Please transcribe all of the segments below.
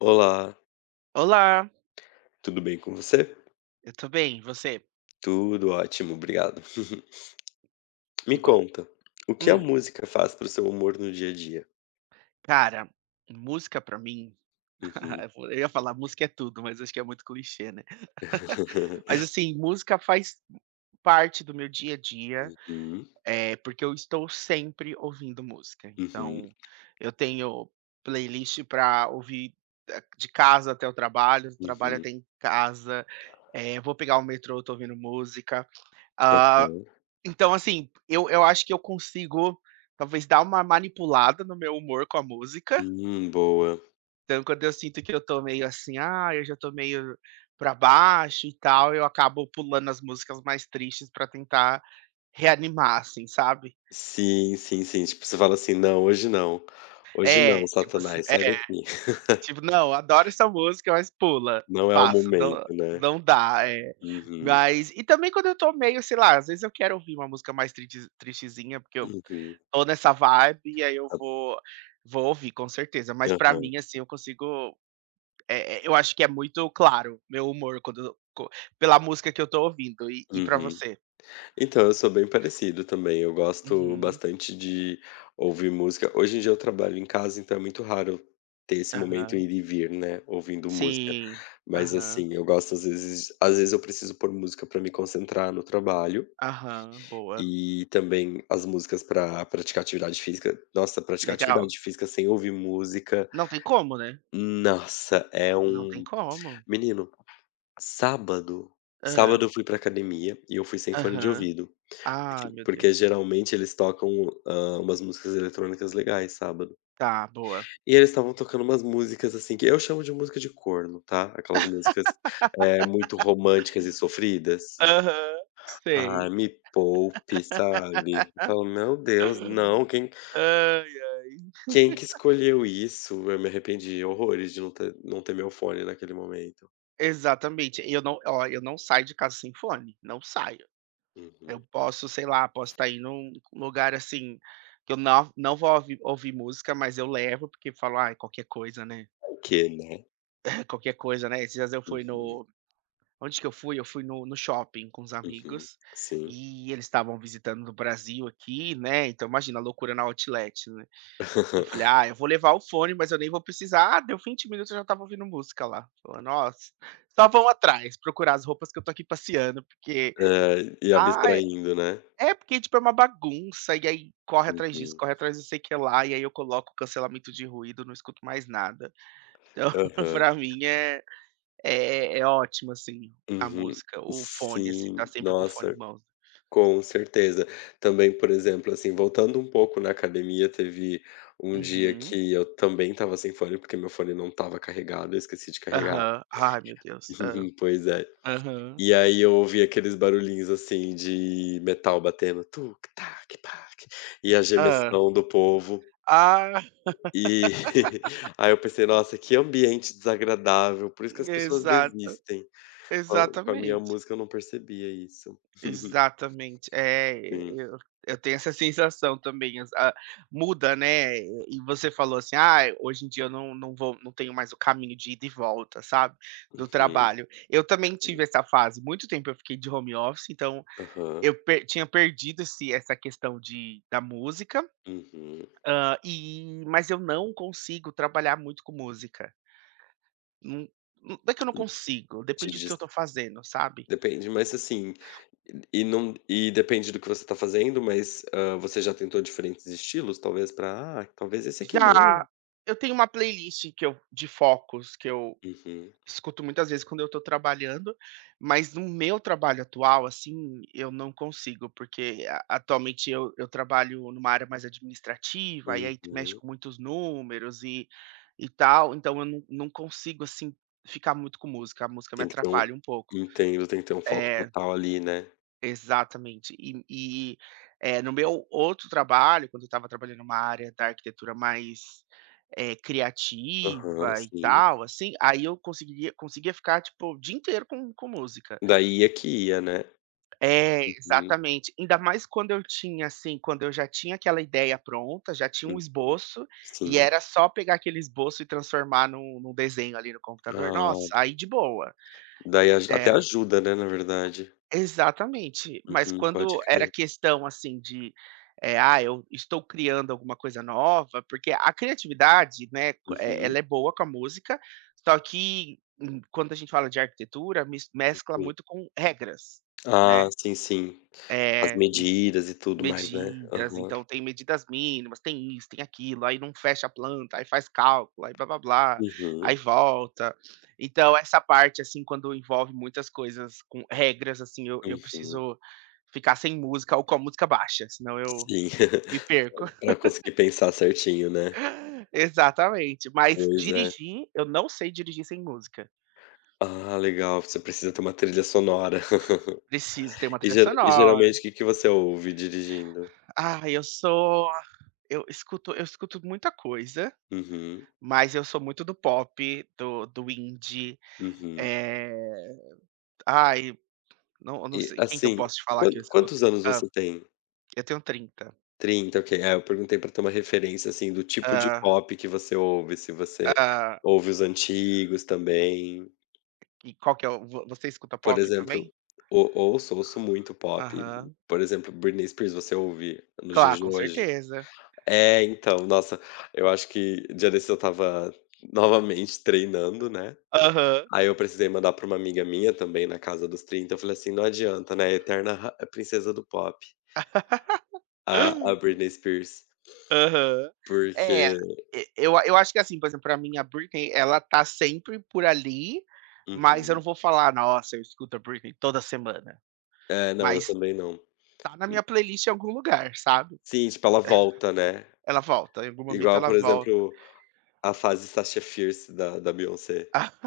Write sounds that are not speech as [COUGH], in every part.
Olá. Olá. Tudo bem com você? Eu tô bem e você? Tudo ótimo. Obrigado. [CHUCKLES] Me Que bom. conta o que a Hum. música faz para o seu amor no dia a dia? Cara, música pra mim, [LAUGHS] Uhum. é fole eu ia falar música é tudo, mas eu acho que é muito clichê, né? [CHUCKLES] Mas [LAUGHS] assim, música faz parte do meu dia a dia, Uhum. é porque eu estou sempre ouvindo música, Uhum. então eu tenho playlist pra ouvir de de casa até o trabalho, trabalho Uhum. até em casa, eh, vou pegar o metrô, tô ouvindo música. Ah, Aham. então assim, eu eu acho que eu consigo talvez dar uma manipulada no meu humor com a música. Hum. Boa. Então, quando eu sinto que eu tô meio assim: "Ah, eu já tô meio pra baixo e tal". Eu acabo pulando as músicas mais tristes pra tentar reanimar, assim, sabe. Sim, sim, sim, tipo você fala assim: "Não, hoje não. Hoje É não tipo se satanás, sai É. daqui". Tipo: "Não, adoro essa música, mas pula, Não é o passa". Não, momento, né? não dá, é. Uhum. Mas e também quando eu tô meio, sei lá, às vezes eu quero ouvir uma música mais triste, tristezinha, porque eu Uhum. tô nessa vibe e aí eu Ah. vou, vou ouvir com certeza. Mas pra Aham. mim, assim, eu consigo, eh eh, eu acho que é muito claro meu humor quando co pela música que eu tô ouvindo e e pra Uhum. você? Então, eu sou bem parecido também. Eu gosto Uhum. bastante de ouvir música. Hoje em dia eu trabalho em casa, então é muito raro ter esse momento Aham. ir e vir, né, ouvindo música. Sim. Mas Aham. assim, eu gosto, às vezes às vezes eu preciso pôr música para me concentrar no trabalho. Aham. Boa. E também as músicas pra praticar atividade física. Nossa, praticar Legal. atividade física sem ouvir música Não tem como, né? nossa é Não tem um como. menino sábado Hã. sábado eu fui para a academia e eu fui sem fone de Aham. ouvido, Ah! aquilo Meu porque Deus. geralmente eles tocam, hã, umas músicas eletrônicas legais sábado. Tá. Boa. E eles estavam tocando umas músicas, assim, que eu chamo de música de corno, tá, aquelas músicas, eh, muito românticas e [LAUGHS] sofridas. Aham, Ah, sei. me poupe, sabe? Eu falo: "Meu Deus!". Não! [LAUGHS] Quem Ai, ai. quem que [LAUGHS] escolheu isso? Eu me arrependi horrores de não ter não ter meu fone naquele momento. Exatamente e eu não olha eu não saio de casa sem fone, não saio, eu Uhum. posso, sei lá, posso tá indo num lugar assim que eu não não vou ouvir ouvir música, mas eu levo, porque falo: "Aí qualquer coisa, né". Vai que, né? Qualquer coisa, né. Esses dias eu fui Uhum. no onde que eu fui, eu fui no no shopping com os Uhum, amigos sim. e eles estavam visitando do Brasil aqui, né. Então imagina a loucura na outlet, né, eu falei: [LAUGHS] "Ah, eu vou levar o fone, mas eu nem vou precisar". Ah, deu vinte minutos, eu já estava ouvindo música lá, falou nossa, só vão atrás, procurar as roupas que eu tô aqui passeando, porque, É, e ah abstraindo, né? é porque tipo é uma bagunça e aí corre atrás disso, Uhum. corre atrás de sei que lá. E aí eu coloco o cancelamento de ruído, não escuto mais nada. Então, Aham. pra mim é é é ótimo assim a Uhum, música, o fone assim sim, tá sempre com o fone em nossa, mãos. com certeza, também, por exemplo, assim, voltando um pouco na academia, teve um dia Uhum. que eu também estava sem fone, porque meu fone não estava carregado. Eu esqueci de carregar Aham, ai, meu Deus, é, [CHUCKLES] pois é, aham. e aí eu ouvi aqueles barulhinhos assim de metal batendo tuc tac tac e a Hã. gemessão do povo. Ah. [LAUGHS] E, [CHUCKLES] aí eu pensei nossa que ambiente desagradável. Por isso que as pessoas Exato, desistem com com a minha exatamente. música, eu não percebia isso. [CHUCKLES] Exatamente é e Hum. eu, eu tenho essa sensação também, ah, muda, né, e você falou assim, "ah, hoje em dia eu não não vou, não tenho mais o caminho de ida e volta, sabe, do Uhum, trabalho". Eu também hum. tive essa fase muito tempo eu fiquei de home office, então Aham. eu per tinha perdido esse essa questão de da música, Uhum. hã, e mas eu não consigo trabalhar muito com música. Hum, nã não é que eu não Hum, consigo, te depende do que dis eu tô fazendo, sabe. Depende, mas assim e não e depende do que você tá fazendo, mas, hã, você já tentou diferentes estilos, talvez pra, "Ah, talvez esse aqui dê". Já, eu tenho uma playlist que eu de focos que eu Uhum. escuto muitas vezes quando eu tô trabalhando, mas no meu trabalho atual, assim eu não consigo, porque a atualmente eu eu trabalho numa área mais administrativa e aí mexe Uhum. com muitos números e e tal. Então eu não não consigo assim ficar muito com música. A música me Tem que ter um atrapalha um pouco entendo, tem que ter um foco eh. total ali, né? Exatamente. E e, eh, no meu outro trabalho, quando eu estava trabalhando numa área da arquitetura mais, eh, Aham, criativa e sim. tal, assim, aí eu conseguiria conseguia ficar, tipo, o dia inteiro com com música. Daí é que ia, né? É, Uhum. exatamente. Ainda mais quando eu tinha, assim quando eu já tinha aquela ideia pronta, já tinha um Uhum. esboço e Sim. era só pegar aquele esboço e transformar num num desenho ali no computador Ah. nossa, aí de boa. Daí aj até É. ajuda, né, na verdade. Exatamente. Mas Uhum, pode quando era crer. questão assim de, eh: "Ah, eu estou criando alguma coisa nova" porque a criatividade, né, co eh, ela Uhum. é boa com a música, só que quando a gente fala de arquitetura, mis Uhum, mescla sim. muito com regras, Ah, né. sim, sim. As Eh, em medidas e tudo mais, né. medidas, Aham. então, tem medidas mínimas, tem isso, tem aquilo, aí não fecha a planta, aí faz cálculo, aí blá blá blá, aí Uhum. volta. Então, essa parte assim, quando envolve muitas coisas com regras, assim, eu eu Uhum. preciso ficar sem música ou com a música baixa, senão eu Sim, me perco. [LAUGHS] pra conseguir [LAUGHS] pensar certinho, né? Exatamente. Mas Pois é. dirigir eu não sei dirigir sem música. Ah, legal. Você precisa ter uma trilha sonora. Preciso ter [LAUGHS] uma E trilha ge e sonora. geralmente o que que você ouve dirigindo? Ah, eu sou eu escuto eu escuto muita coisa, Uhum. mas eu sou muito do pop, do do indie, Uhum. eh, ai não eu não E, sei: "Quem que eu assim. posso te falar Quan que eu escuto?" quantos anos Hã. você tem? Eu tenho 30 30, OK. É, eu perguntei pra ter uma referência, assim do tipo de Ah. pop que você ouve se você Ah. ouve os antigos também. E qual que é o vo você escuta Por pop também? exemplo, o ouço, ouço muito pop, Aham. por exemplo, Britney Spears, você ouve nos Cla dias de com hoje? certeza. É, então, nossa, eu acho que dia desses eu estava, novamente, treinando, né, Aham. aí eu precisei mandar pra uma amiga minha, também na casa dos 30, eu falei assim: "Não adianta, né, eterna ra princesa do pop". A a [LAUGHS] Britney Spears. Aham. É. Porque E eu a eu acho que assim, por exemplo, pra mim, a Britney, ela tá sempre por ali, mas eu não Uhum. vou falar: "Nossa, eu escuto a Britney toda semana", É, não, eu mas também não. tá na minha playlist em algum lugar, sabe. [CHUCKLES] Sim, tipo, ela volta, né. Ela volta, em algum momento Igual, ela por volta. exemplo, a fase Sasha Fierce da da Beyoncé. [LAUGHS]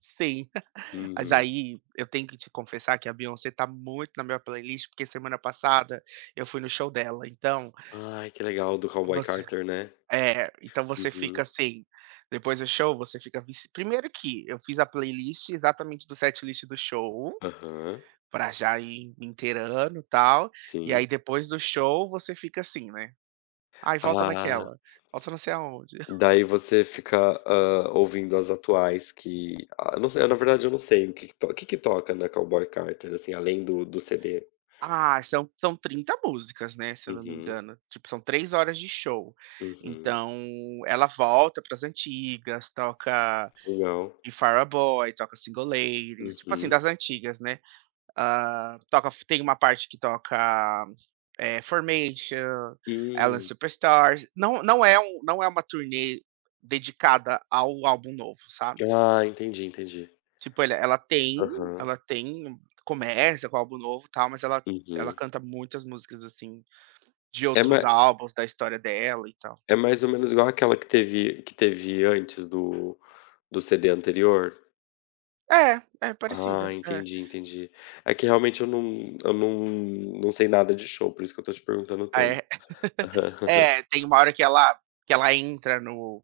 Sim. [LAUGHS] Mas, Uhum. aí, eu tenho que te confessar que a Beyoncé tá muito na minha playlist, porque semana passada eu fui no show dela, então Ai, que legal, do Cowboy Você Carter, né? é, então você Uhum. fica, assim depois do show, você fica vici 1º que eu fiz a playlist exatamente do setlist do show, Aham. pra já ir inteirando e tal. E aí Sim. depois do show, você fica assim, né, "aí volta Ah. naquela", "volta não sei aonde". [CHUCKLES] Daí você fica, hã, ouvindo as atuais que, ah, eu não sei, na verdade, eu não sei o que que to que que toca na Cowboy Carter, assim, além do do CD? Ah, são são 30 músicas, né, se eu não me Uhum. engano. Tipo, são 3h de show, Uhum. então ela volta para as antigas, toca Não. The Fireboy, toca Single Ladies, tipo assim, Uhum. das antigas, né, hã, toca f tem uma parte que toca, eh, Formation, Alien Hum. Superstar. Não não é um não é uma turnê dedicada ao álbum novo, sabe? Ah, entendi, entendi. tipo ele ela tem Aham. ela tem começa com o álbum novo e tal, mas ela ela Uhum. canta muitas músicas, assim, de É outros ma álbuns, da história dela e tal. é mais ou menos igual aquela que teve que teve antes do do CD anterior? É. É parecida, Ah, é entendi, entendi. É que realmente eu não eu não não sei nada de show, por isso que eu estou te perguntando Ah tanto. é? [LAUGHS] É, tem uma [LAUGHS] hora que ela que ela entra no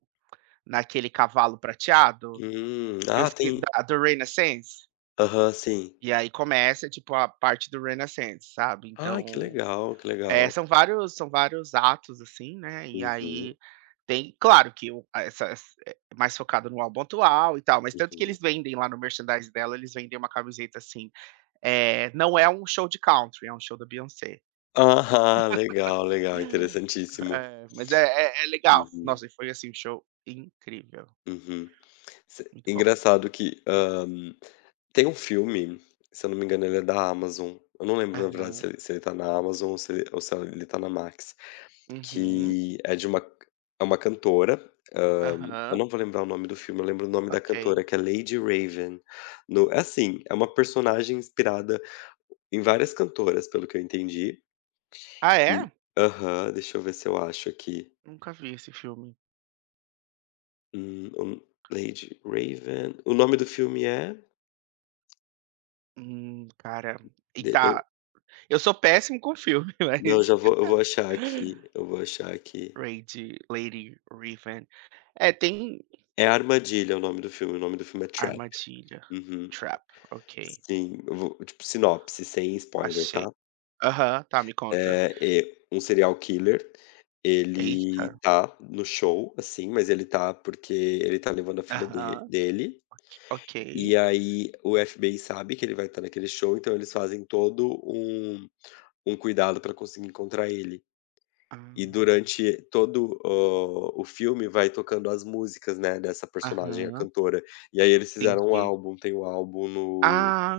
naquele cavalo prateado, Hum. que eu Ah, esque tem da do Renaissance. Aham, sim. E aí começa tipo a parte do Renaissance, sabe. Ai, que Então, legal, que eh, legal. são vários são vários atos assim, né, e Uhum. aí tem claro que o essa ess é mais focado no álbum atual e tal, mas tanto que Uhum. eles vendem lá no merchandise dela, eles vendem uma camiseta assim, eh: "Não é um show de country, é um show da Beyoncé." Aham. Legal, legal. [LAUGHS] Interessantíssimo. É, mas é é é legal. Uhum. Nossa, e foi, assim, um show incrível. Uhum. Se Muito bom. engraçado que, hã, tem um filme, se eu não me engano, ele é da Amazon, eu não lembro, na verdade, se Aham. se ele se ele está na Amazon ou se ou se ele está na Max, Uhum. que é de uma c é uma cantora, hã, eu Aham. não vou lembrar o nome do filme, eu lembro o nome da Ok. cantora, que é Lady Raven. No é assim, é uma personagem inspirada em várias cantoras, pelo que eu entendi Ah e é? aham, deixa eu ver se eu acho aqui. Nunca vi esse filme. Hum, o Lady Raven. O nome do filme é Hum, cara, e Deixa eu tá eu sou péssimo com filme, Não, eu mas já vou eu vou achar aqui [LAUGHS] eu vou achar aqui. Reid Lady Reeven. É, tem É armadilha, o nome do filme. O nome do filme é Trap. Armadilha. Uhum. Trap. OK. Sim, eu vou tipo, sinopse. Sem spoiler, Achei. tá? Aham, tá, me conta. É, eh, um serial killer. Ele Eita. tá no show, assim, mas ele tá porque ele tá levando a filha de Aham, dele OK OK. e aí o FBI sabe que ele vai estar naquele show, então eles fazem todo um um cuidado pra conseguir encontrar ele. E Ah. durante todo o o filme vai tocando as músicas, né, dessa personagem, a Aham. cantora. E aí eles fizeram um Entendi. álbum tem um álbum no Ah.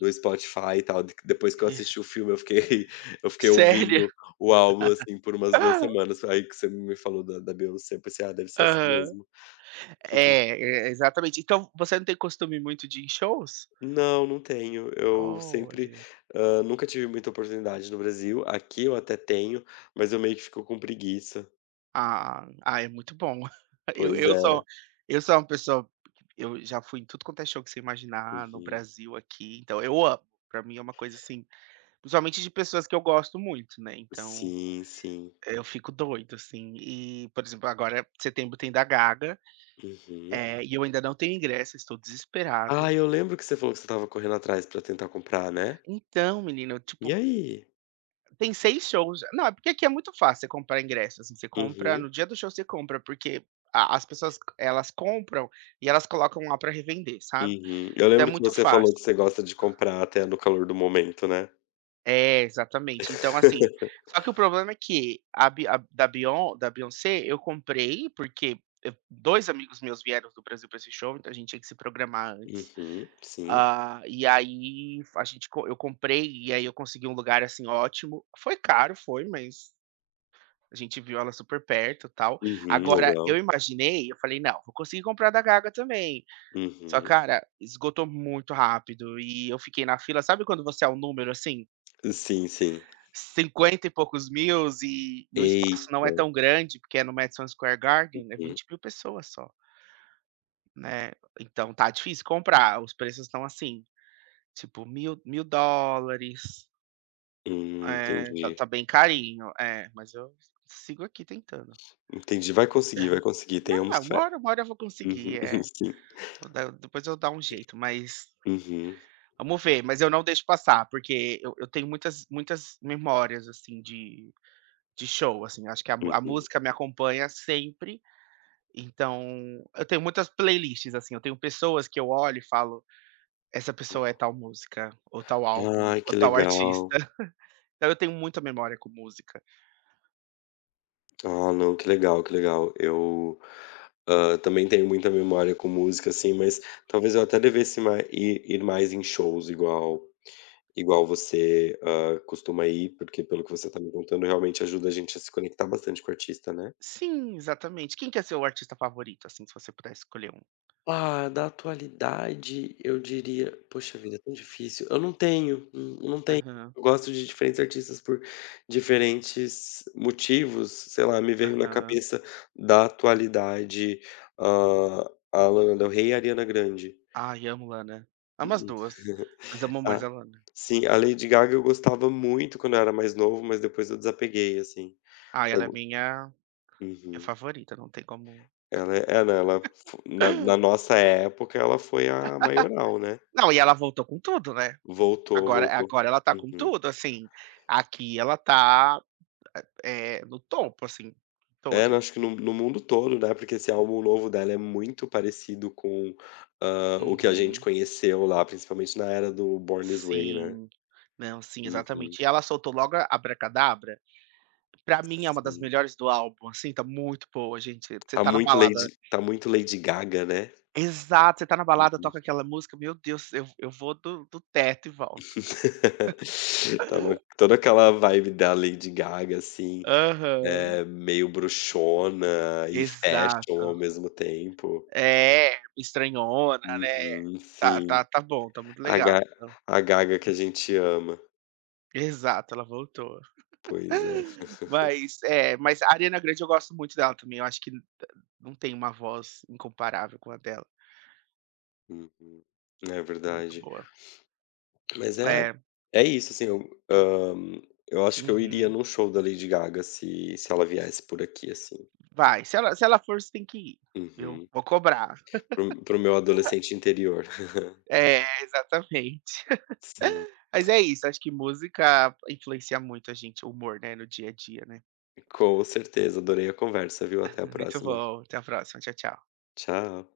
no Spotify e tal, de que depois que eu E assisti o filme, eu fiquei [LAUGHS] eu fiquei Sério? ouvindo o álbum, assim por umas 2 [LAUGHS] semanas. Aí que você me falou da da Beyoncé eu pensei: "Ah, deve ser esse Aham. mesmo." Uhum. É, e exatamente. Então, você não tem costume muito de ir em shows? Não, não tenho. Eu sempre, Olha. ah, nunca tive muita oportunidade no Brasil aqui eu até tenho, mas eu meio que fico com preguiça. Ah ah, é muito bom [CHUCKLES] eu Pois eu é. sou eu sou uma pessoa eu já fui em tudo quanto é show que você imaginar, no Uhum. Brasil, aqui. Então, eu amo, pra mim é uma coisa assim principalmente de pessoas que eu gosto muito, né. Então, Sim, sim. eu fico doido, assim. E, por exemplo, agora, eh, setembro tem da Gaga. Uhum. É. E eu ainda não tenho ingresso, estou Ah, desesperado. eu lembro que você falou que você estava correndo atrás para tentar comprar, né? Então, menina, eu, E tipo aí? Tem 6 shows não, é porque aqui é muito fácil você comprar ingresso, assim, você compra Uhum. no dia do show você compra, porque a as pessoas elas compram e elas colocam lá pra revender, sabe, Uhum. Eu então é lembro que muito você falou fácil. que você gosta de comprar até no calor do momento, né. É, exatamente. Então assim [LAUGHS] só que o problema é que, a bi a da Beyon da Beyoncé, eu comprei, porque, eh, dois amigos meus vieram do Brasil pra esse show, então a gente tinha que se programar antes, Uhum, sim. hã, e aí f a gente co eu comprei e aí eu consegui um lugar, assim, ótimo. Foi caro? Foi, mas a gente viu ela super perto, tal, Uhum, agora, eu legal. imaginei eu falei: "Não, vou conseguir comprar o da Gaga também", só Uhum. cara, esgotou muito rápido e eu fiquei na fila sabe quando você é um número, assim Sim, sim. cinquenta e poucos mil e o espaço não é Eita. tão grande, porque é no Madison Square Garden, é Uhum. 20.000 pessoas só né, então tá difícil comprar. Os preços estão assim, tipo, mil mil dólares. Hum, É, tá entendi. tá bem carinho, é, mas eu sigo aqui tentando. Entendi, vai conseguir, vai [CHUCKLES] conseguir, Não tenhamos uma fé, hora uma hora eu vou conseguir, uhum, eh. sim. Vou dar é depois eu vou dar um jeito, mas Uhum. vamos ver, mas eu não deixo passar, porque eu eu tenho muitas muitas memórias assim de de show. Assim, acho que a mu a Uhum. música me acompanha sempre. Então eu tenho muitas playlists assim. Eu tenho pessoas que eu olho e falo essa pessoa é tal música ou tal álbum Ai ou que tal artista. legal. [CHUCKLES] Então eu tenho muita memória com música. Ah, não, que legal, que legal eu. Hã, também tenho muita memória com música assim, mas talvez eu até devesse mai ir ir mais em shows igual igual você, hã, costuma ir, porque, pelo que você está me contando, realmente ajuda a gente a se conectar bastante com o artista, né. Sim, exatamente quem que é o seu artista favorito? Assim, se você pudesse escolher um. Ah, da atualidade, eu diria, poxa vida, é tão difícil. Eu não tenho, eu não tenho. Aham. Eu gosto de diferentes artistas por diferentes motivos. Sei lá, me veio na Aham. cabeça da atualidade. Hã, a Lana Del Rey e a Ariana Grande. Ai amo Lana. Amo as 2, mas [CHUCKLES] amo mais Ah, a Lana. sim, a Lady Gaga. Eu gostava muito quando eu era mais novo, mas depois eu desapeguei assim, Ah, ela é eu minha, minha Uhum. favorita, não tem como Ela é ela ela, ela na na [LAUGHS] nossa época, ela foi [LAUGHS] a maioral, né. Não, e ela voltou com tudo, né. Voltou, Agora voltou, agora ela está com uhum. tudo assim aqui ela tá, é no topo, assim É, não todos acho que assim. no no mundo todo, né. Porque esse álbum novo dela é muito parecido com, hã, o que a gente Uhum. conheceu lá, principalmente na era do Born This Way, né. Sim, não, sim, Uhum. exatamente e ela soltou logo a Abracadabra. Para mim é uma das Sim. melhores do álbum. Assim está muito boa, gente, você Tá tá na muito balada Lady, está muito Lady Gaga, né? Exato. Você está na balada, Uhum. toca aquela música, meu Deus, eu eu vou do do teto e volto. [LAUGHS] Então toda aquela vibe da Lady Gaga assim Aham. é meio bruxona e fashion ao Exato. mesmo tempo. É estranhona, né. Uhum Tá sim. tá tá bom, tá muito a ga legal, então. a Gaga que a gente ama. Exato, ela voltou Pois é. [GIGGLES] [CHUCKLES] mas é, mas Ariana Grande, eu gosto muito dela também. Eu acho que não tem uma voz incomparável com a dela. Uhum é Muito verdade. boa. Mas é É. é isso assim. Eu hã, eu acho que eu iria Uhum. num show da Lady Gaga se se ela viesse por aqui assim. Vai se ela se ela for, você tem que ir, viu? Uhum. Vou cobrar. para o para o meu [LAUGHS] adolescente interior. [CHUCKLES] É exatamente. Sim. [LAUGHS] Mas é isso, acho que música influencia muito a gente, o humor, né, no dia a dia, né. Com certeza, adorei a conversa, viu? Até a [CHUCKLES] Muito próxima. bom, até a próxima. Tchau, tchau. Tchau.